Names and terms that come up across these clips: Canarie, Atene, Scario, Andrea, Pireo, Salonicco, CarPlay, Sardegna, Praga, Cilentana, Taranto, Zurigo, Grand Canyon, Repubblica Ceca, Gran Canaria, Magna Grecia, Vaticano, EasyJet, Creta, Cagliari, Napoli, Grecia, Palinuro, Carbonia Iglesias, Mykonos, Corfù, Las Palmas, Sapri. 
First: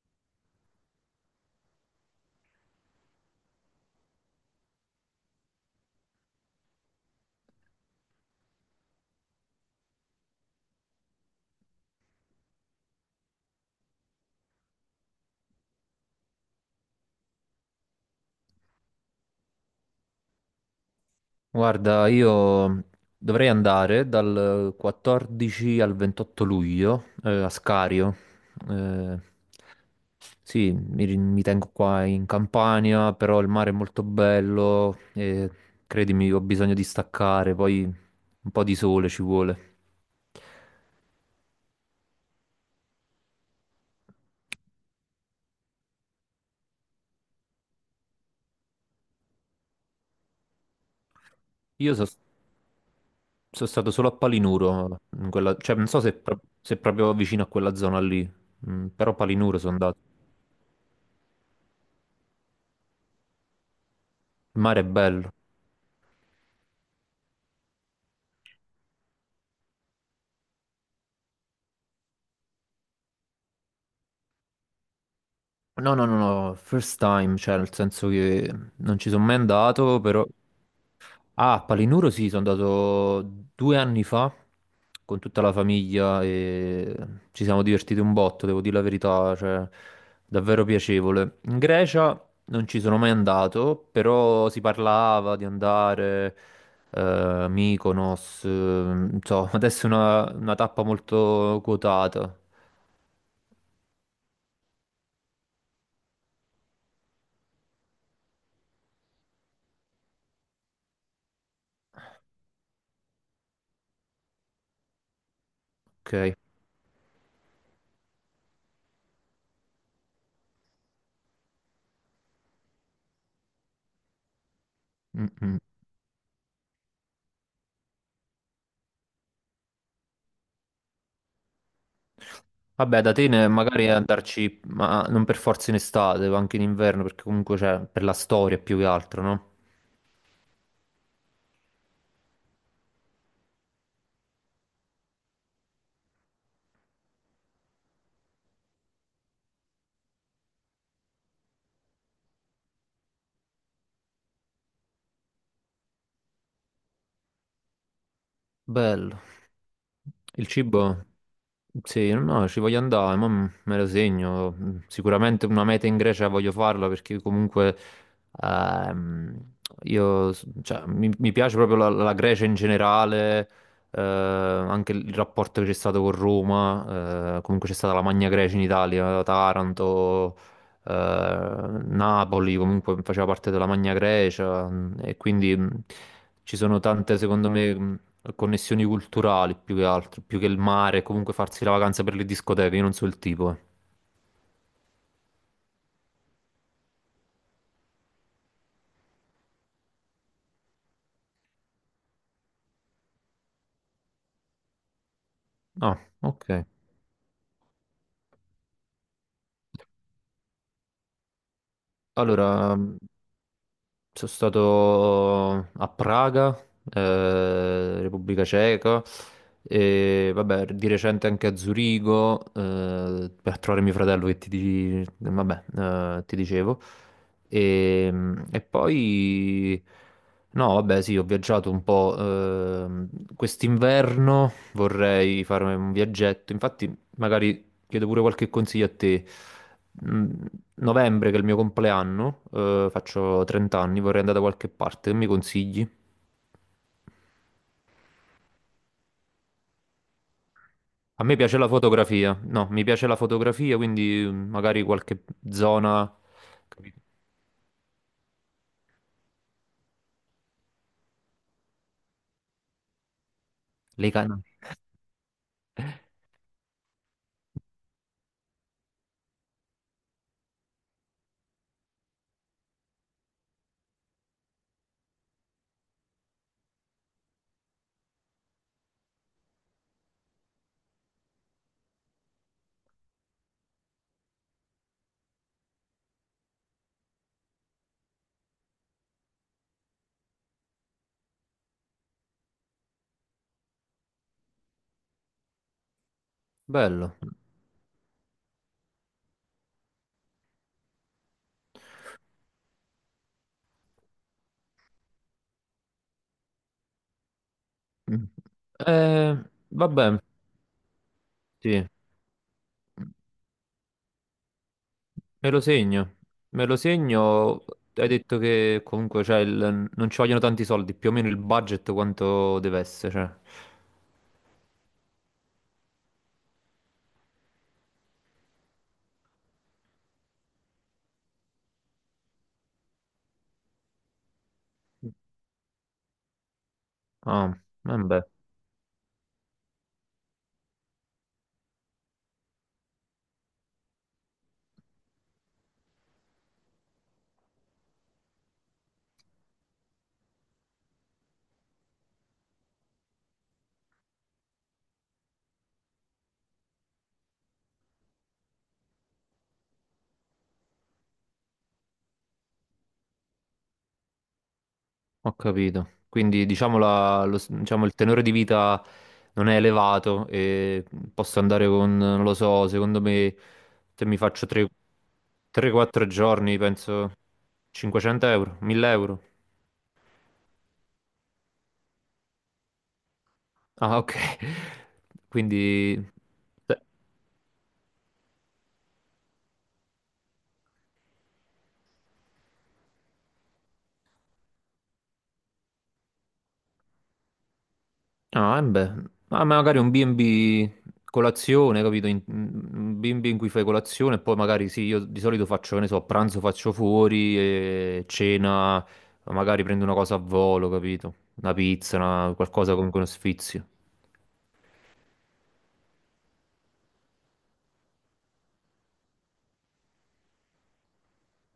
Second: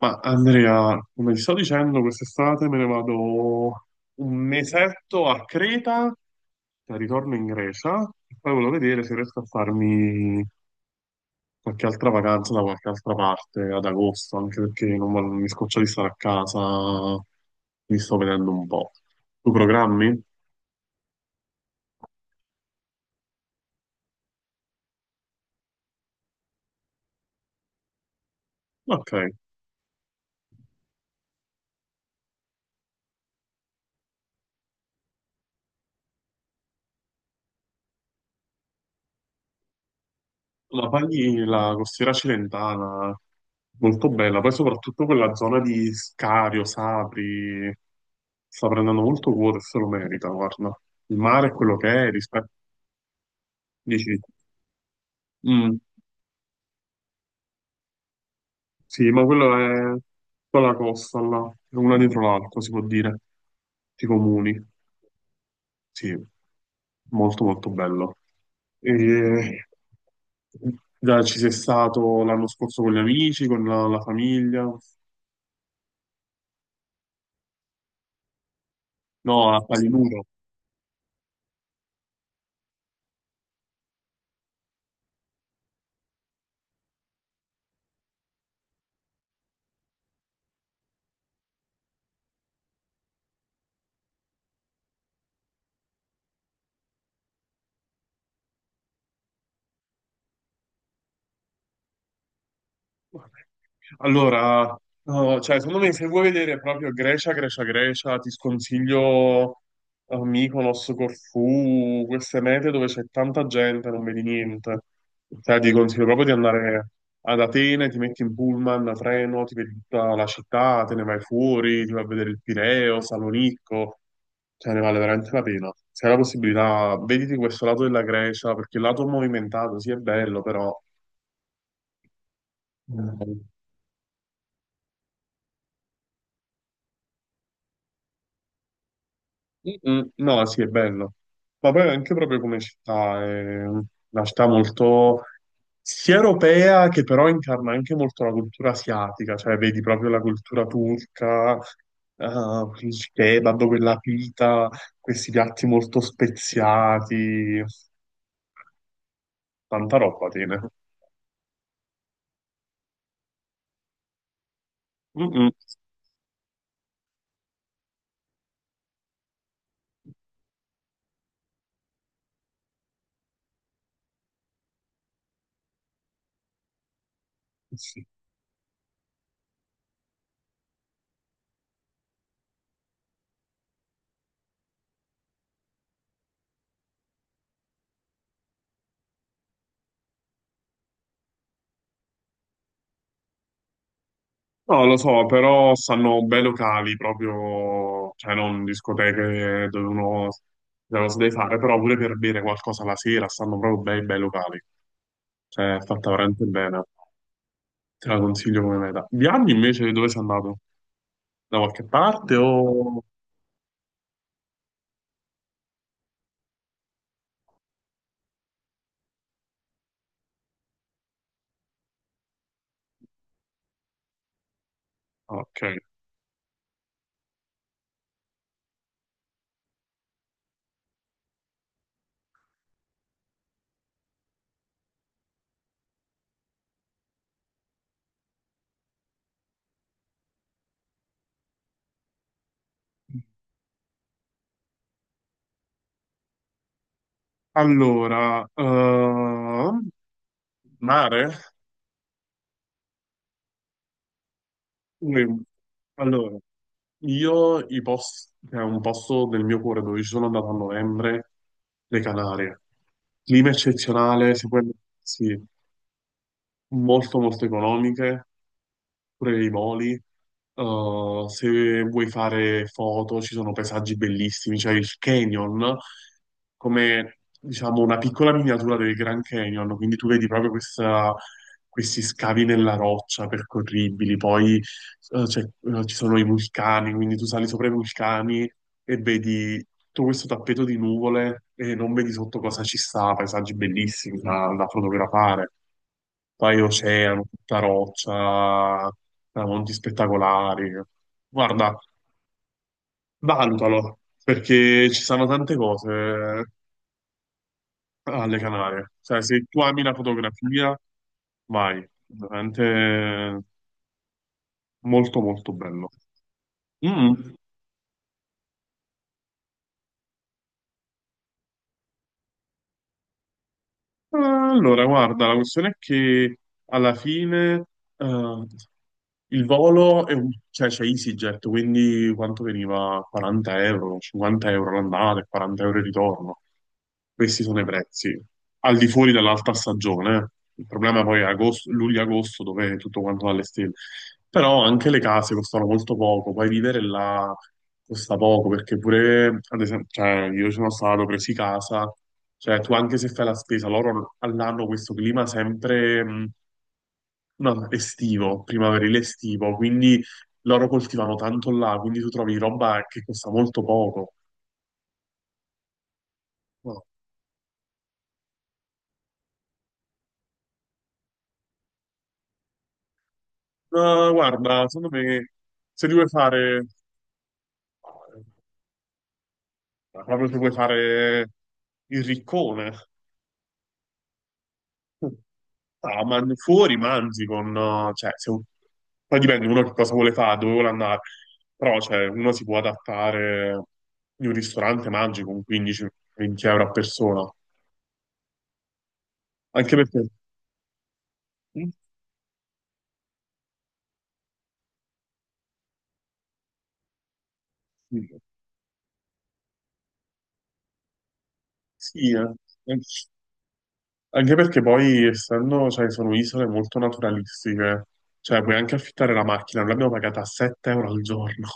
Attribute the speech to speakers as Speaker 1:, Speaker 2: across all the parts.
Speaker 1: Ma Andrea, come ti sto dicendo, quest'estate me ne vado un mesetto a Creta, poi ritorno in Grecia e poi volevo vedere se riesco a farmi qualche altra vacanza da qualche altra parte ad agosto, anche perché non vo- mi scoccio di stare a casa, mi sto vedendo un po'. Tu programmi?
Speaker 2: Guarda, io dovrei andare dal 14 al 28 luglio a Scario.
Speaker 1: Ok.
Speaker 2: Eh, sì, mi tengo qua in Campania, però il mare è molto bello e credimi, ho bisogno di staccare, poi un po' di sole ci vuole.
Speaker 1: La paghi la costiera cilentana, molto bella, poi soprattutto quella zona di Scario, Sapri, sta prendendo molto quota e se lo merita, guarda. Il mare è quello che
Speaker 2: Io
Speaker 1: è, rispetto...
Speaker 2: sono stato solo a
Speaker 1: Dici,
Speaker 2: Palinuro, cioè
Speaker 1: mm,
Speaker 2: non so se proprio vicino a quella zona lì,
Speaker 1: sì,
Speaker 2: però a
Speaker 1: ma quello
Speaker 2: Palinuro sono
Speaker 1: è
Speaker 2: andato.
Speaker 1: tutta la costa, là. È una dietro l'altra, si può dire, i comuni.
Speaker 2: Il mare è bello.
Speaker 1: Sì, molto molto bello. E... Già ci sei stato l'anno scorso con gli amici, con la famiglia.
Speaker 2: No, no, no, no, first time, cioè nel senso che non ci sono mai
Speaker 1: No, a
Speaker 2: andato,
Speaker 1: Palinuro.
Speaker 2: però. Ah, a Palinuro sì, sono andato 2 anni fa con tutta la famiglia e ci siamo divertiti un botto, devo dire la verità, cioè davvero piacevole. In Grecia non ci sono mai andato, però si parlava di andare, Mykonos, non so, adesso è una tappa molto quotata,
Speaker 1: Allora, no, cioè, secondo me se vuoi vedere proprio Grecia, Grecia, Grecia, ti sconsiglio Mykonos, Corfù, queste mete dove c'è tanta gente, non vedi niente. Cioè, ti consiglio proprio di
Speaker 2: ok?
Speaker 1: andare ad Atene, ti metti in pullman, a treno, ti vedi tutta la città, te ne vai fuori, ti vai a vedere il Pireo, Salonicco, cioè ne vale
Speaker 2: Mm,
Speaker 1: veramente la
Speaker 2: mm.
Speaker 1: pena. Se hai la possibilità, vediti questo lato della Grecia, perché il lato movimentato sì è bello, però...
Speaker 2: Vabbè, da Atene magari andarci, ma non per forza in estate, ma anche in inverno, perché comunque c'è per la storia più che altro, no?
Speaker 1: Mm, no, sì, è bello. Ma poi anche proprio come città, è una città molto sia europea che però incarna anche molto la cultura asiatica, cioè vedi proprio la cultura turca, eh, il kebab, quella pita, questi piatti molto speziati,
Speaker 2: Bello.
Speaker 1: tanta roba
Speaker 2: Il
Speaker 1: tiene.
Speaker 2: cibo? Sì, no, no, ci voglio andare, ma me lo segno.
Speaker 1: Mm,
Speaker 2: Sicuramente
Speaker 1: mm.
Speaker 2: una meta in Grecia voglio farla perché comunque ehm, cioè, mi piace proprio la Grecia in generale, anche il rapporto che c'è stato con Roma, comunque c'è stata la
Speaker 1: Sì.
Speaker 2: Magna Grecia in Italia, Taranto, eh, Napoli comunque faceva parte della Magna Grecia, e quindi. Ci sono tante, secondo me, connessioni culturali più che altro, più che il mare, comunque farsi la vacanza per le discoteche, io non so il tipo. Eh.
Speaker 1: No, lo so, però stanno bei locali proprio, cioè non discoteche dove uno dove si deve fare, però pure per bere qualcosa la sera stanno proprio bei bei locali. Cioè, è
Speaker 2: Ah,
Speaker 1: fatta veramente
Speaker 2: ok.
Speaker 1: bene. Te la consiglio come meta. Viaggi invece dove sei andato? Da qualche parte
Speaker 2: Allora,
Speaker 1: o...
Speaker 2: sono stato a Praga, Repubblica Ceca, e vabbè, di recente anche a Zurigo, per trovare mio fratello vabbè,
Speaker 1: Ok.
Speaker 2: ti dicevo. E, e poi, no, vabbè, sì, ho viaggiato un po'. Quest'inverno vorrei farmi un viaggetto, infatti magari chiedo pure qualche consiglio a te. Mm, Novembre, che è il mio compleanno, faccio 30 anni, vorrei andare da qualche parte, che mi consigli?
Speaker 1: Allora,
Speaker 2: A
Speaker 1: mare?
Speaker 2: me piace la fotografia, no, mi piace la fotografia, quindi magari qualche
Speaker 1: Mm.
Speaker 2: zona.
Speaker 1: Allora,
Speaker 2: Capito.
Speaker 1: io i posti, è un posto del mio cuore dove ci sono andato a novembre, le Canarie. Clima
Speaker 2: Le
Speaker 1: eccezionale,
Speaker 2: canne.
Speaker 1: si può, sì, molto molto economiche, pure i voli. Se vuoi fare foto, ci sono paesaggi bellissimi, c'è il canyon, come diciamo una piccola miniatura del Grand Canyon, quindi tu vedi proprio questa- questi scavi nella roccia percorribili, poi ci sono i vulcani, quindi tu sali sopra i vulcani e vedi tutto questo tappeto di nuvole e non vedi sotto cosa ci sta, paesaggi bellissimi da fotografare, poi
Speaker 2: Bello.
Speaker 1: oceano, tutta roccia, monti spettacolari. Guarda, valutalo, perché ci sono tante cose
Speaker 2: Mm.
Speaker 1: alle Canarie. Cioè,
Speaker 2: Eh,
Speaker 1: se tu ami la
Speaker 2: vabbè,
Speaker 1: fotografia, vai,
Speaker 2: sì,
Speaker 1: veramente molto
Speaker 2: me
Speaker 1: molto
Speaker 2: lo
Speaker 1: bello.
Speaker 2: segno, me lo
Speaker 1: Mm.
Speaker 2: segno. Hai detto che comunque cioè, non ci vogliono tanti soldi, più o meno il budget quanto deve essere. Cioè.
Speaker 1: Allora, guarda, la questione è che alla fine eh, il volo è un... cioè c'è EasyJet, quindi quanto veniva? 40€, 50€ l'andata e 40€ il ritorno. Questi
Speaker 2: Ah,
Speaker 1: sono i prezzi,
Speaker 2: vabbè.
Speaker 1: al di fuori dell'alta stagione. Eh. Il problema poi è agosto, luglio-agosto, dove è tutto quanto va alle stelle. Però anche le case costano molto poco, poi vivere là costa poco, perché pure, ad esempio, cioè, io sono stato presi casa. Cioè, tu anche se fai la spesa, loro all'anno questo clima sempre no, estivo, primaverile estivo, quindi loro coltivano tanto là, quindi tu trovi roba che costa molto poco.
Speaker 2: Ho capito. Quindi diciamo,
Speaker 1: No.
Speaker 2: il tenore di vita non è elevato e posso andare con, non lo so, secondo me se
Speaker 1: No,
Speaker 2: mi faccio
Speaker 1: guarda, secondo me, se ti
Speaker 2: 3-4
Speaker 1: vuoi
Speaker 2: giorni,
Speaker 1: fare,
Speaker 2: penso 500 euro, 1.000 euro.
Speaker 1: proprio se vuoi fare il riccone,
Speaker 2: Ah, ok. Quindi.
Speaker 1: Fuori mangi con... cioè, se... Poi dipende uno che cosa vuole fare, dove vuole andare. Però, cioè, uno si può adattare in un ristorante, mangi con 15-20€ a persona.
Speaker 2: Ah, eh beh, ma
Speaker 1: Anche
Speaker 2: magari un
Speaker 1: perché...
Speaker 2: B&B colazione, capito? Un B&B in cui fai colazione e poi magari sì, io di solito faccio, che ne so, a pranzo faccio fuori e cena, magari prendo una cosa a volo, capito? Una pizza,
Speaker 1: Sì, eh.
Speaker 2: qualcosa comunque uno sfizio.
Speaker 1: Anche perché poi, essendo, cioè, sono isole molto naturalistiche, cioè, puoi anche affittare la macchina. Noi l'abbiamo pagata a 7€ al giorno.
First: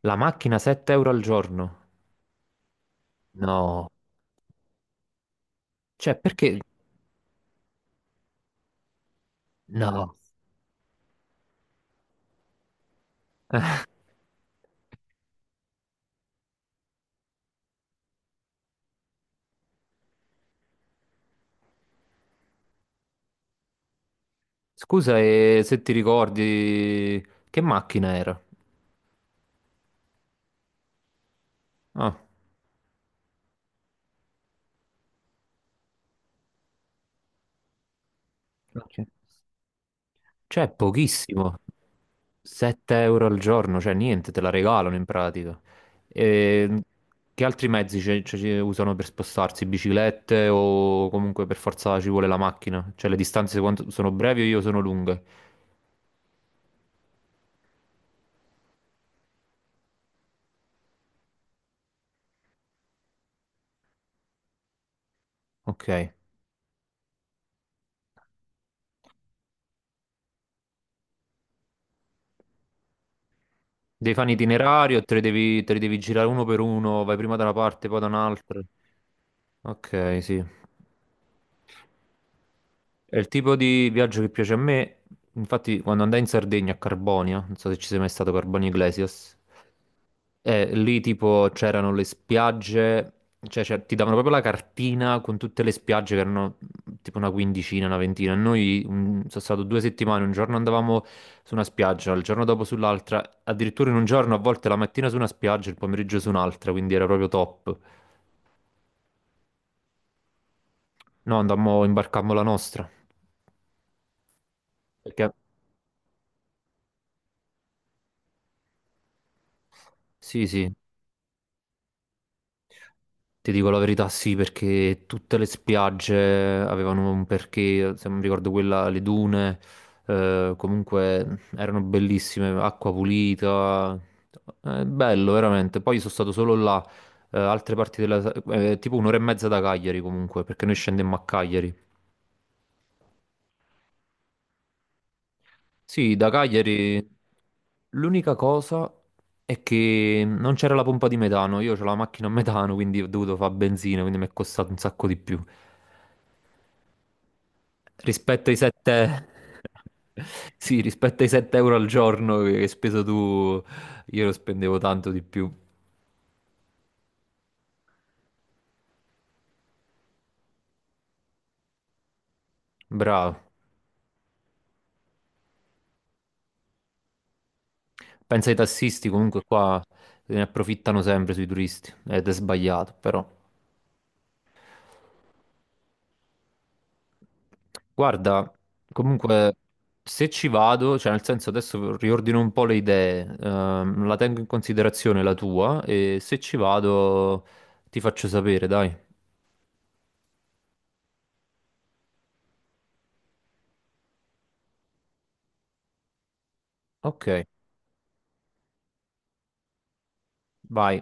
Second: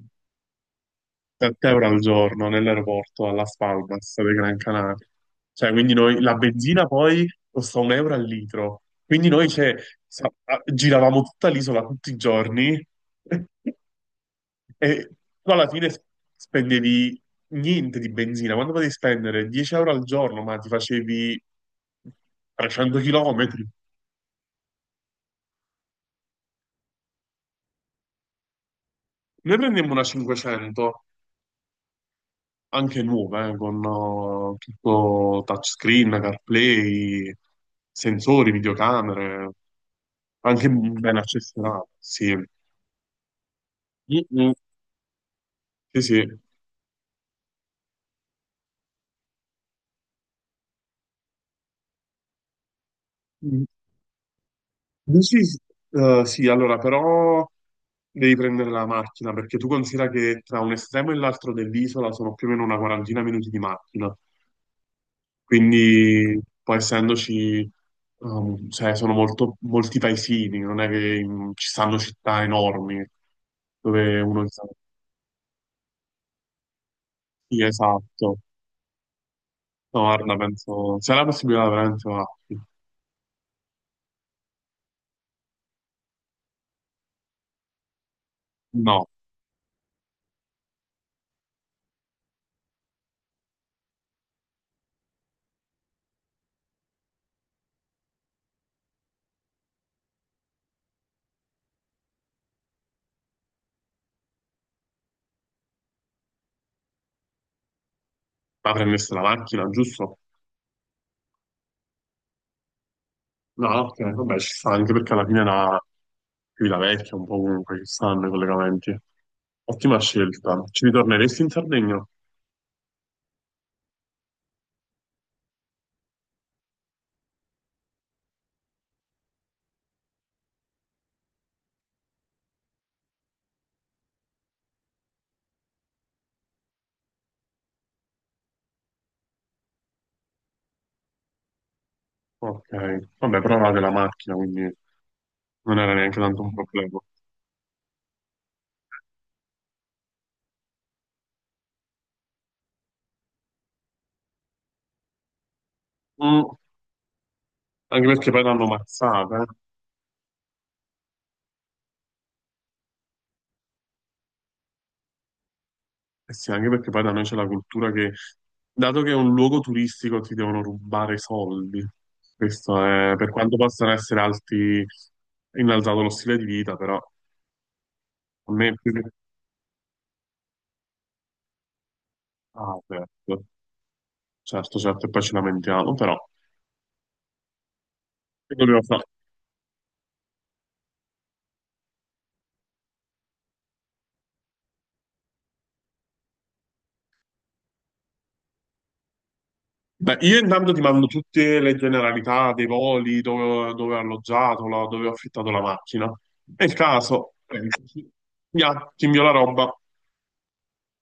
Speaker 2: La macchina 7 euro al
Speaker 1: 7
Speaker 2: giorno?
Speaker 1: euro al giorno nell'aeroporto a Las
Speaker 2: No.
Speaker 1: Palmas dei Gran Canaria. Cioè, quindi
Speaker 2: Cioè,
Speaker 1: noi la
Speaker 2: perché?
Speaker 1: benzina poi costa un euro al litro. Quindi noi cioè,
Speaker 2: No.
Speaker 1: giravamo tutta l'isola tutti i giorni e tu alla fine s- spendevi niente di benzina. Quando potevi spendere 10€ al giorno, ma ti facevi 300 chilometri.
Speaker 2: Scusa, e se ti ricordi che macchina era?
Speaker 1: Noi prendemmo una 500
Speaker 2: Ah,
Speaker 1: anche nuove, con tutto touchscreen, CarPlay, sensori,
Speaker 2: ok.
Speaker 1: videocamere, anche
Speaker 2: Cioè,
Speaker 1: ben
Speaker 2: pochissimo.
Speaker 1: accessionato, sì.
Speaker 2: 7 euro al giorno, cioè niente, te la
Speaker 1: Mm-mm.
Speaker 2: regalano in pratica.
Speaker 1: Sì, sì.
Speaker 2: E che altri mezzi ci usano per spostarsi? Biciclette o comunque per forza ci vuole la macchina? Cioè le distanze
Speaker 1: Mm.
Speaker 2: sono brevi o io sono lunghe?
Speaker 1: Dici, sì, allora, però devi prendere la macchina, perché tu considera che tra un estremo e l'altro dell'isola sono più o meno una quarantina minuti di macchina.
Speaker 2: Ok.
Speaker 1: Quindi, poi essendoci, cioè, sono molto, molti paesini, non è che ci stanno città enormi
Speaker 2: Devi
Speaker 1: dove
Speaker 2: fare un
Speaker 1: uno sa.
Speaker 2: itinerario, te li devi girare uno per uno, vai prima da una
Speaker 1: Sì,
Speaker 2: parte, poi da
Speaker 1: esatto.
Speaker 2: un'altra.
Speaker 1: No,
Speaker 2: Ok,
Speaker 1: guarda,
Speaker 2: sì.
Speaker 1: penso, se hai la possibilità veramente va.
Speaker 2: È il tipo di viaggio che piace a me. Infatti, quando andai in Sardegna a Carbonia, non so se ci sei mai stato, Carbonia
Speaker 1: No,
Speaker 2: Iglesias. Lì tipo c'erano le spiagge, cioè, ti davano proprio la cartina con tutte le spiagge che erano tipo una quindicina, una ventina. Noi, sono stato 2 settimane, un giorno andavamo su una spiaggia, il giorno dopo sull'altra, addirittura in un giorno a volte la mattina su una spiaggia, il pomeriggio su un'altra, quindi era proprio top.
Speaker 1: ma prendersi la macchina, giusto?
Speaker 2: No, andammo, imbarcammo la nostra.
Speaker 1: No, ok, vabbè, ci sta anche perché alla
Speaker 2: Perché.
Speaker 1: fine la qui la vecchia, un po' comunque ci stanno i collegamenti. Ottima
Speaker 2: Sì,
Speaker 1: scelta.
Speaker 2: sì,
Speaker 1: Ci ritorneresti in Sardegna?
Speaker 2: ti dico la verità, sì, perché tutte le spiagge avevano un perché, se non ricordo quella, le dune, comunque erano bellissime, acqua pulita, bello veramente. Poi sono stato solo là, altre parti della, tipo un'ora e mezza da Cagliari comunque, perché noi scendemmo a Cagliari.
Speaker 1: Ok, vabbè, però avevate la macchina, quindi non era
Speaker 2: Sì,
Speaker 1: neanche
Speaker 2: da
Speaker 1: tanto un problema.
Speaker 2: Cagliari l'unica cosa è che non c'era la pompa di metano, io ho la macchina a metano, quindi ho dovuto fare benzina, quindi mi è costato un sacco di più.
Speaker 1: Mm, anche perché poi
Speaker 2: Rispetto ai
Speaker 1: l'hanno
Speaker 2: 7.
Speaker 1: mazzata, eh.
Speaker 2: Sì, rispetto ai 7 euro al giorno che hai speso tu, io lo spendevo tanto di più.
Speaker 1: Eh sì, anche perché poi da noi c'è la cultura che, dato che è un luogo turistico, ti devono rubare i soldi. Questo è, per
Speaker 2: Bravo.
Speaker 1: quanto possano essere alti, innalzato lo stile di vita, però a
Speaker 2: Pensa ai
Speaker 1: me è più
Speaker 2: tassisti,
Speaker 1: che...
Speaker 2: comunque qua se ne approfittano sempre sui turisti, ed è
Speaker 1: Ah,
Speaker 2: sbagliato, però.
Speaker 1: certo, certo, certo, e poi ci lamentiamo, però...
Speaker 2: Guarda,
Speaker 1: che dobbiamo fare?
Speaker 2: comunque se ci vado, cioè nel senso adesso riordino un po' le idee, la tengo in considerazione la tua e se ci vado ti faccio sapere, dai.
Speaker 1: Beh, io intanto ti mando tutte le generalità dei voli, dove, dove ho alloggiato, dove ho affittato la macchina. Nel
Speaker 2: Ok,
Speaker 1: caso, pensaci. Ya, ti invio la roba.
Speaker 2: vai.